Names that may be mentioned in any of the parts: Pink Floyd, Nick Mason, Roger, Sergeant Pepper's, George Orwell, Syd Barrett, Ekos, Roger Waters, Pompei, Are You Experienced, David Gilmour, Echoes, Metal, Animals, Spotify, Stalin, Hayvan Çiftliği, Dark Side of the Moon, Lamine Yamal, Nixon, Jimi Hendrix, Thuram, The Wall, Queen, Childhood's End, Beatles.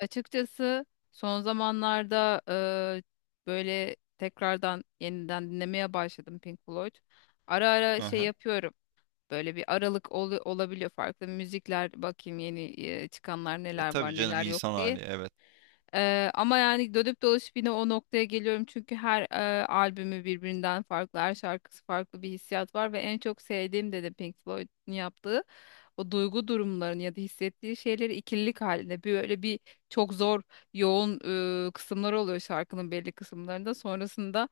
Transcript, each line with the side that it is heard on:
left: Açıkçası son zamanlarda böyle tekrardan yeniden dinlemeye başladım Pink Floyd. Ara ara şey
right: Aha.
left: yapıyorum. Böyle bir aralık olabiliyor farklı müzikler bakayım yeni çıkanlar
right: E
left: neler
right: tabii
left: var
right: canım
left: neler yok
right: insan hali,
left: diye.
right: evet.
left: Ama yani dönüp dolaşıp yine o noktaya geliyorum çünkü her albümü birbirinden farklı, her şarkısı farklı bir hissiyat var ve en çok sevdiğim de Pink Floyd'un yaptığı o duygu durumlarını ya da hissettiği şeyleri ikililik halinde bir böyle bir çok zor yoğun kısımları oluyor şarkının belli kısımlarında sonrasında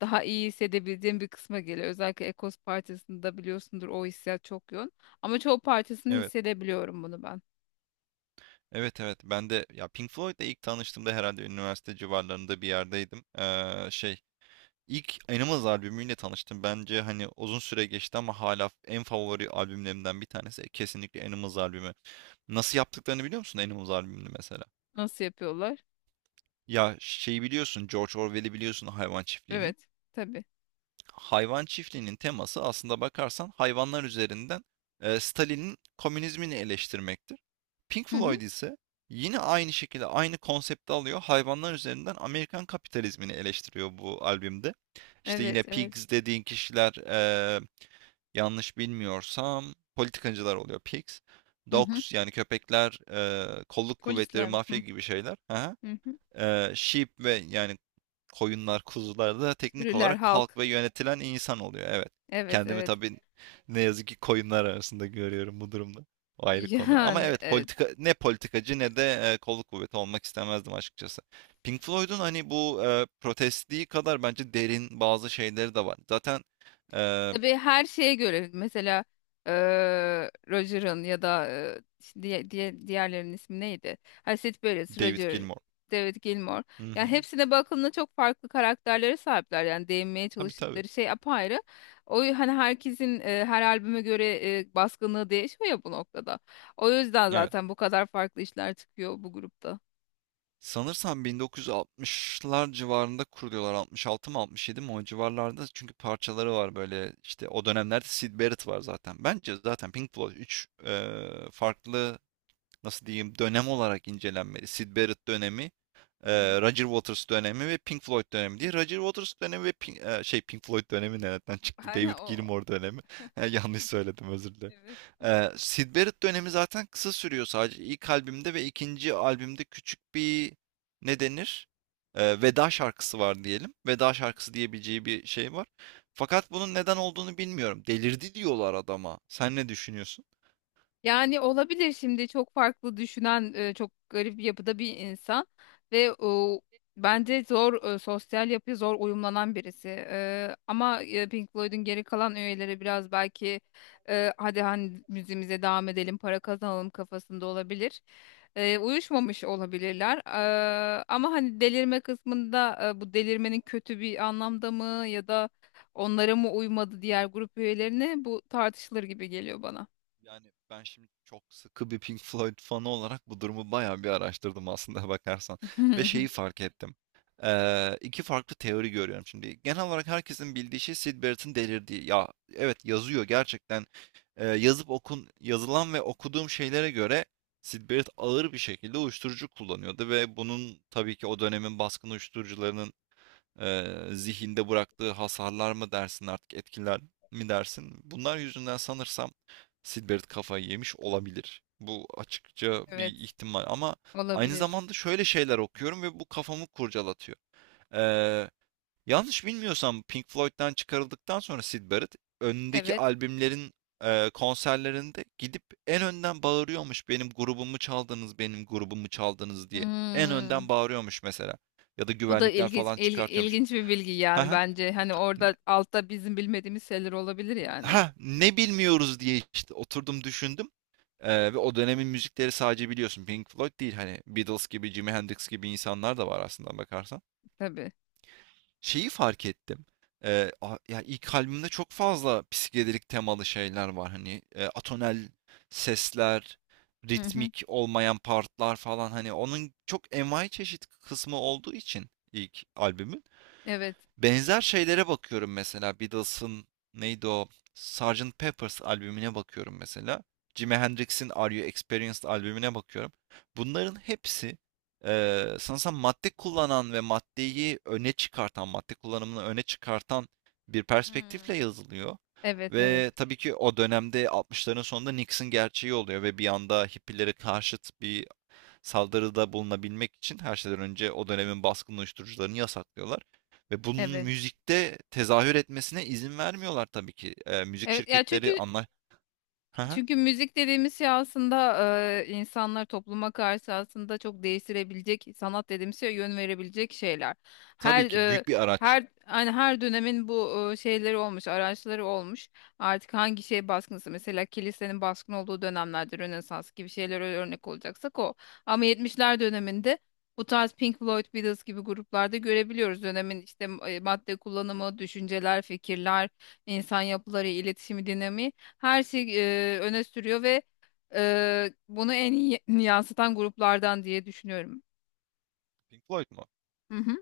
left: daha iyi hissedebildiğim bir kısma geliyor, özellikle Ekos parçasında biliyorsundur o hissiyat çok yoğun ama çoğu parçasını
right: Evet.
left: hissedebiliyorum bunu ben.
right: Evet, evet, ben de ya Pink Floyd'la ilk tanıştığımda herhalde üniversite civarlarında bir yerdeydim. Şey, ilk Animals albümüyle tanıştım. Bence hani uzun süre geçti ama hala en favori albümlerimden bir tanesi, kesinlikle Animals albümü. Nasıl yaptıklarını biliyor musun Animals albümünü mesela?
left: Nasıl yapıyorlar?
right: Ya şeyi biliyorsun, George Orwell'i biliyorsun, Hayvan Çiftliği'ni.
left: Evet, tabii.
right: Hayvan çiftliğinin teması aslında bakarsan hayvanlar üzerinden Stalin'in komünizmini eleştirmektir. Pink
left: Hı hı.
right: Floyd ise yine aynı şekilde aynı konsepti alıyor. Hayvanlar üzerinden Amerikan kapitalizmini eleştiriyor bu albümde. İşte yine
left: Evet, evet.
right: Pigs dediğin kişiler, yanlış bilmiyorsam politikacılar oluyor Pigs.
left: Hı hı.
right: Dogs yani köpekler, kolluk kuvvetleri,
left: Polisler,
right: mafya
left: hı
right: gibi şeyler. Hı.
left: hı. Hı.
right: Sheep ve yani koyunlar, kuzular da teknik
left: Sürüler,
right: olarak halk
left: halk.
right: ve yönetilen insan oluyor. Evet.
left: Evet,
right: Kendimi
left: evet.
right: tabii ne yazık ki koyunlar arasında görüyorum bu durumda. O ayrı konu. Ama
left: Yani
right: evet,
left: evet.
right: politika ne politikacı ne de kolluk kuvveti olmak istemezdim açıkçası. Pink Floyd'un hani bu protestliği kadar bence derin bazı şeyleri de var. Zaten e,
left: Tabii her şeye göre mesela eee Roger'ın ya da işte diğerlerinin ismi neydi? Ha, Sid Barrett,
right: David
left: Roger,
right: Gilmour.
left: David Gilmour.
right: Hı hı.
left: Yani hepsine bakıldığında çok farklı karakterlere sahipler. Yani değinmeye
right: Tabii, tabii.
left: çalıştıkları şey apayrı. O hani herkesin her albüme göre baskınlığı değişiyor ya bu noktada. O yüzden
right: Evet.
left: zaten bu kadar farklı işler çıkıyor bu grupta.
right: Sanırsam 1960'lar civarında kuruluyorlar. 66 mı 67 mi, o civarlarda. Çünkü parçaları var böyle işte o dönemlerde, Syd Barrett var zaten. Bence zaten Pink Floyd 3 farklı, nasıl diyeyim, dönem olarak incelenmeli. Syd Barrett dönemi,
left: Hı hı.
right: Roger Waters dönemi ve Pink Floyd dönemi diye. Roger Waters dönemi ve Pink, e, şey Pink Floyd dönemi nereden çıktı?
left: Aynen
right: David
left: o.
right: Gilmour dönemi. Yanlış söyledim, özür dilerim.
left: Evet.
right: Syd Barrett dönemi zaten kısa sürüyor sadece. İlk albümde ve ikinci albümde küçük bir, ne denir, veda şarkısı var diyelim. Veda şarkısı diyebileceği bir şey var. Fakat bunun neden olduğunu bilmiyorum. Delirdi diyorlar adama. Sen ne düşünüyorsun?
left: Yani olabilir, şimdi çok farklı düşünen çok garip bir yapıda bir insan ve o, bence zor sosyal yapıya zor uyumlanan birisi. Ama Pink Floyd'un geri kalan üyeleri biraz belki hadi hani müziğimize devam edelim para kazanalım kafasında olabilir. Uyuşmamış olabilirler. Ama hani delirme kısmında bu delirmenin kötü bir anlamda mı ya da onlara mı uymadı diğer grup üyelerine, bu tartışılır gibi geliyor bana.
right: Yani ben şimdi çok sıkı bir Pink Floyd fanı olarak bu durumu bayağı bir araştırdım aslında bakarsan. Ve şeyi fark ettim. İki farklı teori görüyorum şimdi. Genel olarak herkesin bildiği şey Syd Barrett'ın delirdiği. Ya evet, yazıyor gerçekten. Yazıp okun yazılan ve okuduğum şeylere göre Syd Barrett ağır bir şekilde uyuşturucu kullanıyordu ve bunun tabii ki o dönemin baskın uyuşturucularının zihinde bıraktığı hasarlar mı dersin artık, etkiler mi dersin? Bunlar yüzünden sanırsam Silbert kafayı yemiş olabilir. Bu açıkça bir
left: Evet,
right: ihtimal, ama aynı
left: olabilir.
right: zamanda şöyle şeyler okuyorum ve bu kafamı kurcalatıyor. Eee, Yanlış bilmiyorsam Pink Floyd'dan çıkarıldıktan sonra Syd Barrett önündeki
left: Evet.
right: albümlerin konserlerinde gidip en önden bağırıyormuş, "benim grubumu çaldınız, benim grubumu çaldınız" diye. En önden
left: Hmm.
right: bağırıyormuş mesela. Ya da
left: Bu da
right: güvenlikler
left: ilginç,
right: falan çıkartıyormuş.
left: ilginç bir bilgi
right: Ha,
left: yani
right: ha.
left: bence. Hani orada altta bizim bilmediğimiz şeyler olabilir yani.
right: Ha, ne bilmiyoruz diye işte oturdum düşündüm. Ve o dönemin müzikleri sadece biliyorsun Pink Floyd değil, hani Beatles gibi, Jimi Hendrix gibi insanlar da var aslında bakarsan.
left: Tabii.
right: Şeyi fark ettim. Ya, ilk albümde çok fazla psikedelik temalı şeyler var, hani atonel sesler,
left: Hı hı.
right: ritmik olmayan partlar falan, hani onun çok envai çeşit kısmı olduğu için ilk albümün.
left: Evet.
right: Benzer şeylere bakıyorum mesela, Beatles'ın neydi o, Sergeant Pepper's albümüne bakıyorum mesela. Jimi Hendrix'in Are You Experienced albümüne bakıyorum. Bunların hepsi sanırsam madde kullanan ve maddeyi öne çıkartan, madde kullanımını öne çıkartan bir
left: Hmm.
right: perspektifle yazılıyor.
left: Evet, evet.
right: Ve tabii ki o dönemde 60'ların sonunda Nixon gerçeği oluyor ve bir anda hippilere karşıt bir saldırıda bulunabilmek için her şeyden önce o dönemin baskın uyuşturucularını yasaklıyorlar. Ve bunun
left: Evet.
right: müzikte tezahür etmesine izin vermiyorlar tabii ki. Müzik
left: Evet ya
right: şirketleri
left: çünkü
right: anla... Hı hı.
left: çünkü müzik dediğimiz şey aslında insanlar topluma karşı aslında çok değiştirebilecek, sanat dediğimiz şey yön verebilecek şeyler.
right: Tabii
left: Her
right: ki,
left: e,
right: büyük bir araç.
left: her hani her dönemin bu şeyleri olmuş, araçları olmuş. Artık hangi şey baskınsa, mesela kilisenin baskın olduğu dönemlerde Rönesans gibi şeyler örnek olacaksak o. Ama 70'ler döneminde bu tarz Pink Floyd, Beatles gibi gruplarda görebiliyoruz dönemin işte madde kullanımı, düşünceler, fikirler, insan yapıları, iletişimi, dinamiği her şey öne sürüyor ve bunu en iyi yansıtan gruplardan diye düşünüyorum.
right: Pink Floyd mu?
left: Hı hı,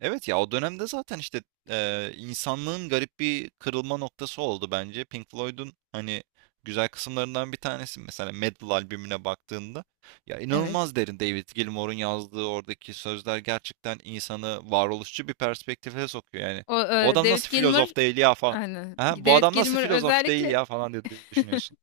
right: Evet ya, o dönemde zaten işte insanlığın garip bir kırılma noktası oldu bence. Pink Floyd'un hani güzel kısımlarından bir tanesi mesela, Metal albümüne baktığında ya
left: evet.
right: inanılmaz derin David Gilmour'un yazdığı oradaki sözler gerçekten insanı varoluşçu bir perspektife sokuyor yani.
left: O
right: Bu adam
left: David
right: nasıl
left: Gilmour,
right: filozof değil ya, falan.
left: aynen.
right: Ha, bu
left: David
right: adam nasıl
left: Gilmour
right: filozof değil
left: özellikle
right: ya falan diye düşünüyorsun.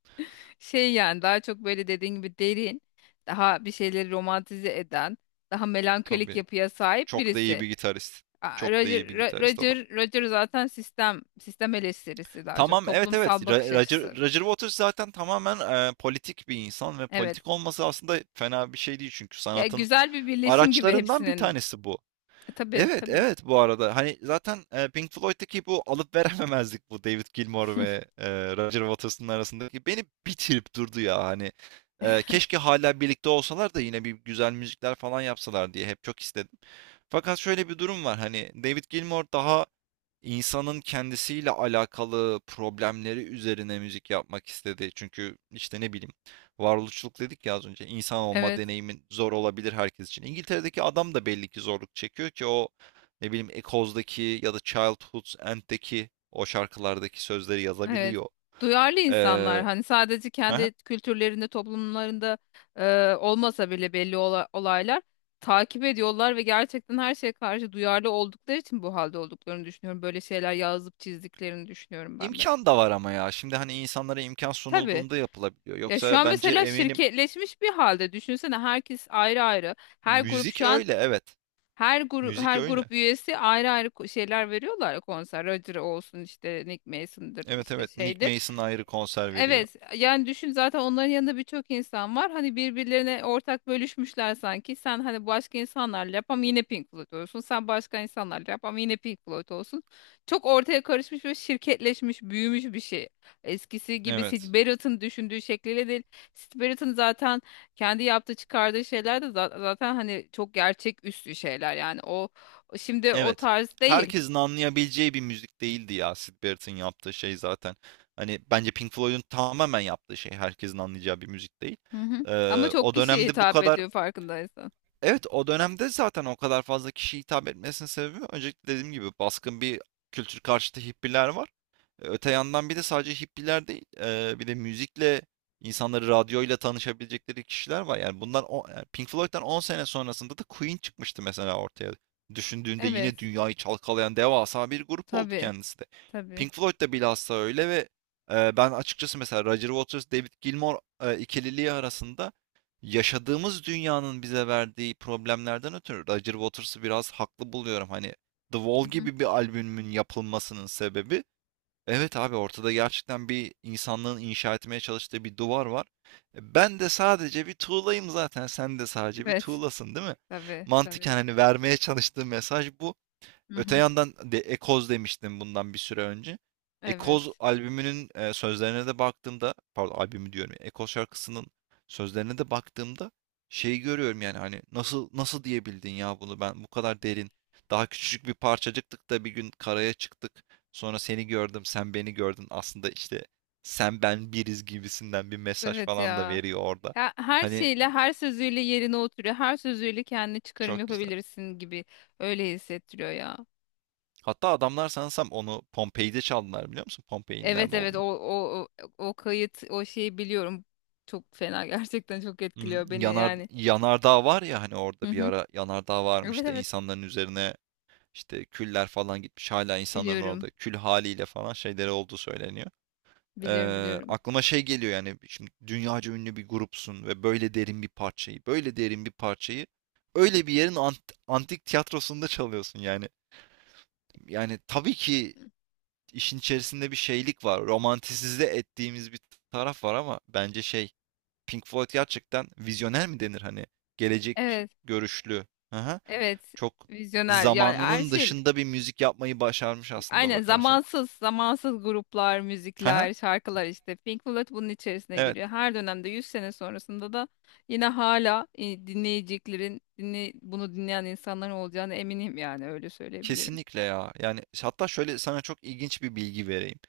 left: şey yani daha çok böyle dediğin gibi derin, daha bir şeyleri romantize eden, daha melankolik
right: Tabii,
left: yapıya sahip
right: çok da iyi
left: birisi.
right: bir gitarist.
left: Aa,
right: Çok da
left: Roger,
right: iyi bir gitarist adam.
left: Roger zaten sistem eleştirisi, daha çok
right: Tamam, evet, evet,
left: toplumsal bakış
right: Ra- Roger,
left: açısı.
right: Roger Waters zaten tamamen politik bir insan ve
left: Evet.
right: politik olması aslında fena bir şey değil çünkü
left: Ya
right: sanatın
left: güzel bir birleşim gibi
right: araçlarından bir
left: hepsinin.
right: tanesi bu.
left: Tabii
right: Evet,
left: tabii.
right: evet, bu arada hani zaten Pink Floyd'daki bu alıp verememezlik, bu David Gilmour ve Roger Waters'ın arasındaki beni bitirip durdu ya hani. Keşke hala birlikte olsalar da yine bir güzel müzikler falan yapsalar diye hep çok istedim. Fakat şöyle bir durum var, hani David Gilmour daha insanın kendisiyle alakalı problemleri üzerine müzik yapmak istedi. Çünkü işte ne bileyim, varoluşçuluk dedik ya az önce, insan olma
left: Evet,
right: deneyimin zor olabilir herkes için. İngiltere'deki adam da belli ki zorluk çekiyor ki o, ne bileyim, Echoes'daki ya da Childhood's End'deki o şarkılardaki sözleri
left: evet.
right: yazabiliyor.
left: Duyarlı insanlar,
right: Ee,
left: hani sadece
right: hı hı.
left: kendi kültürlerinde, toplumlarında olmasa bile belli olaylar takip ediyorlar ve gerçekten her şeye karşı duyarlı oldukları için bu halde olduklarını düşünüyorum. Böyle şeyler yazıp çizdiklerini düşünüyorum ben de.
right: imkan da var ama ya, şimdi hani insanlara imkan
left: Tabii.
right: sunulduğunda yapılabiliyor.
left: Ya şu
right: Yoksa
left: an
right: bence
left: mesela
right: eminim
left: şirketleşmiş bir halde. Düşünsene, herkes ayrı ayrı. Her grup
right: müzik
left: şu an
right: öyle, evet,
left: her grup
right: müzik
left: her
right: öyle.
left: grup üyesi ayrı ayrı şeyler veriyorlar ya, konser. Roger olsun, işte Nick Mason'dır,
right: Evet,
left: işte
right: evet,
left: şeydir.
right: Nick Mason ayrı konser veriyor.
left: Evet yani düşün, zaten onların yanında birçok insan var. Hani birbirlerine ortak bölüşmüşler sanki. Sen hani başka insanlarla yap ama yine Pink Floyd olsun. Sen başka insanlarla yap ama yine Pink Floyd olsun. Çok ortaya karışmış ve şirketleşmiş, büyümüş bir şey. Eskisi gibi Syd
right: Evet.
left: Barrett'ın düşündüğü şekliyle değil. Syd Barrett'ın zaten kendi yaptığı çıkardığı şeyler de zaten hani çok gerçek üstü şeyler. Yani o şimdi o
right: Evet.
left: tarz değil.
right: Herkesin anlayabileceği bir müzik değildi ya Syd Barrett'ın yaptığı şey zaten. Hani bence Pink Floyd'un tamamen yaptığı şey herkesin anlayacağı bir müzik değil.
left: Hı hı. Ama çok
right: O
left: kişiye
right: dönemde bu
left: hitap
right: kadar,
left: ediyor farkındaysan.
right: evet, o dönemde zaten o kadar fazla kişiye hitap etmesinin sebebi öncelikle dediğim gibi baskın bir kültür karşıtı hippiler var. Öte yandan bir de sadece hippiler değil, bir de müzikle, insanları radyoyla tanışabilecekleri kişiler var. Yani bundan o yani, Pink Floyd'dan 10 sene sonrasında da Queen çıkmıştı mesela ortaya. Düşündüğünde
left: Evet.
right: yine dünyayı çalkalayan devasa bir grup oldu
left: Tabii.
right: kendisi de.
left: Tabii.
right: Pink Floyd da bilhassa öyle ve ben açıkçası mesela Roger Waters, David Gilmour ikililiği arasında yaşadığımız dünyanın bize verdiği problemlerden ötürü Roger Waters'ı biraz haklı buluyorum. Hani The Wall
left: Hı hı.
right: gibi bir albümün yapılmasının sebebi, evet abi, ortada gerçekten bir insanlığın inşa etmeye çalıştığı bir duvar var. Ben de sadece bir tuğlayım zaten. Sen de sadece bir
left: Evet.
right: tuğlasın, değil mi?
left: Tabii.
right: Mantıken
left: Tabii.
right: hani vermeye çalıştığı mesaj bu.
left: Hı
right: Öte
left: hı.
right: yandan de Ekoz demiştim bundan bir süre önce. Ekoz
left: Evet.
right: albümünün sözlerine de baktığımda, pardon albümü diyorum, Ekoz şarkısının sözlerine de baktığımda şeyi görüyorum, yani hani nasıl nasıl diyebildin ya bunu, ben bu kadar derin, daha küçücük bir parçacıktık da bir gün karaya çıktık. Sonra seni gördüm, sen beni gördün. Aslında işte sen ben biriz gibisinden bir mesaj
left: Evet
right: falan da
left: ya.
right: veriyor orada.
left: Her
right: Hani
left: şeyle, her sözüyle yerine oturuyor. Her sözüyle kendi çıkarım
right: çok güzel.
left: yapabilirsin gibi öyle hissettiriyor ya.
right: Hatta adamlar sanırsam onu Pompei'de çaldılar, biliyor musun? Pompei'nin
left: Evet
right: nerede
left: evet,
right: olduğunu.
left: o kayıt, o şeyi biliyorum. Çok fena, gerçekten çok
right: Hı hı.
left: etkiliyor beni
right: Yanar,
left: yani.
right: yanardağ var ya hani,
left: Hı
right: orada bir
left: hı.
right: ara yanardağ
left: Evet,
right: varmış da
left: evet.
right: insanların üzerine işte küller falan gitmiş, hala insanların
left: Biliyorum.
right: orada kül haliyle falan şeyleri olduğu söyleniyor.
left: Biliyorum,
right: Ee,
left: biliyorum.
right: Aklıma şey geliyor yani, şimdi dünyaca ünlü bir grupsun ve böyle derin bir parçayı öyle bir yerin antik tiyatrosunda çalıyorsun yani. Yani tabii ki işin içerisinde bir şeylik var, romantisize ettiğimiz bir taraf var ama bence şey, Pink Floyd gerçekten vizyoner mi denir hani? Gelecek
left: Evet.
right: görüşlü. Aha,
left: Evet.
right: çok
left: Vizyoner. Ya her
right: zamanının
left: şey
right: dışında bir müzik yapmayı başarmış aslında
left: aynen
right: bakarsan.
left: zamansız, zamansız gruplar,
right: Aha,
left: müzikler, şarkılar işte. Pink Floyd bunun içerisine
right: evet,
left: giriyor. Her dönemde 100 sene sonrasında da yine hala dinleyeceklerin, bunu dinleyen insanların olacağına eminim, yani öyle söyleyebilirim.
right: kesinlikle ya. Yani hatta şöyle, sana çok ilginç bir bilgi vereyim.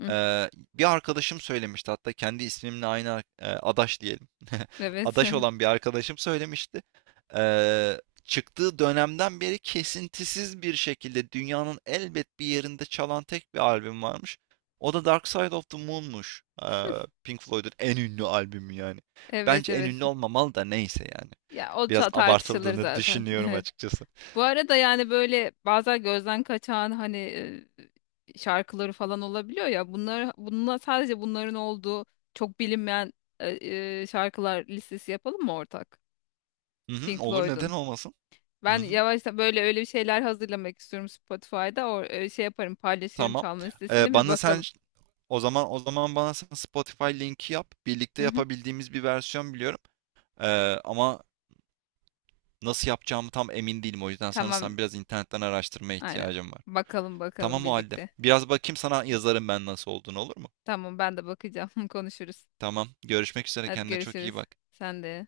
left: Hı,
right: Bir arkadaşım söylemişti, hatta kendi ismimle aynı adaş diyelim.
left: evet,
right: Adaş olan bir arkadaşım söylemişti. Çıktığı dönemden beri kesintisiz bir şekilde dünyanın elbet bir yerinde çalan tek bir albüm varmış. O da Dark Side of the Moon'muş. Pink Floyd'un en ünlü albümü yani.
left: evet,
right: Bence en
left: evet.
right: ünlü olmamalı da, neyse yani.
left: Ya o
right: Biraz
left: tartışılır
right: abartıldığını
left: zaten.
right: düşünüyorum
left: Evet.
right: açıkçası.
left: Bu arada yani böyle bazen gözden kaçan hani şarkıları falan olabiliyor ya. Bunlar bununla sadece bunların olduğu çok bilinmeyen şarkılar listesi yapalım mı ortak?
right: Hı hı,
left: Pink
right: olur, neden
left: Floyd'un.
right: olmasın? Hı
left: Ben
right: hı,
left: yavaştan böyle öyle bir şeyler hazırlamak istiyorum Spotify'da. O şey yaparım, paylaşırım
right: tamam.
left: çalma listesini,
right: Ee,
left: bir
right: bana sen
left: bakalım.
right: ş- o zaman bana sen Spotify linki yap. Birlikte
left: Hı hı.
right: yapabildiğimiz bir versiyon biliyorum. Ee, Ama nasıl yapacağımı tam emin değilim. O yüzden
left: Tamam.
right: sanırsam biraz internetten araştırmaya
left: Aynen.
right: ihtiyacım var.
left: Bakalım bakalım,
right: Tamam o halde.
left: birlikte.
right: Biraz bakayım, sana yazarım ben nasıl olduğunu, olur mu?
left: Tamam, ben de bakacağım. Konuşuruz.
right: Tamam. Görüşmek üzere.
left: Hadi
right: Kendine çok iyi
left: görüşürüz.
right: bak.
left: Sen de.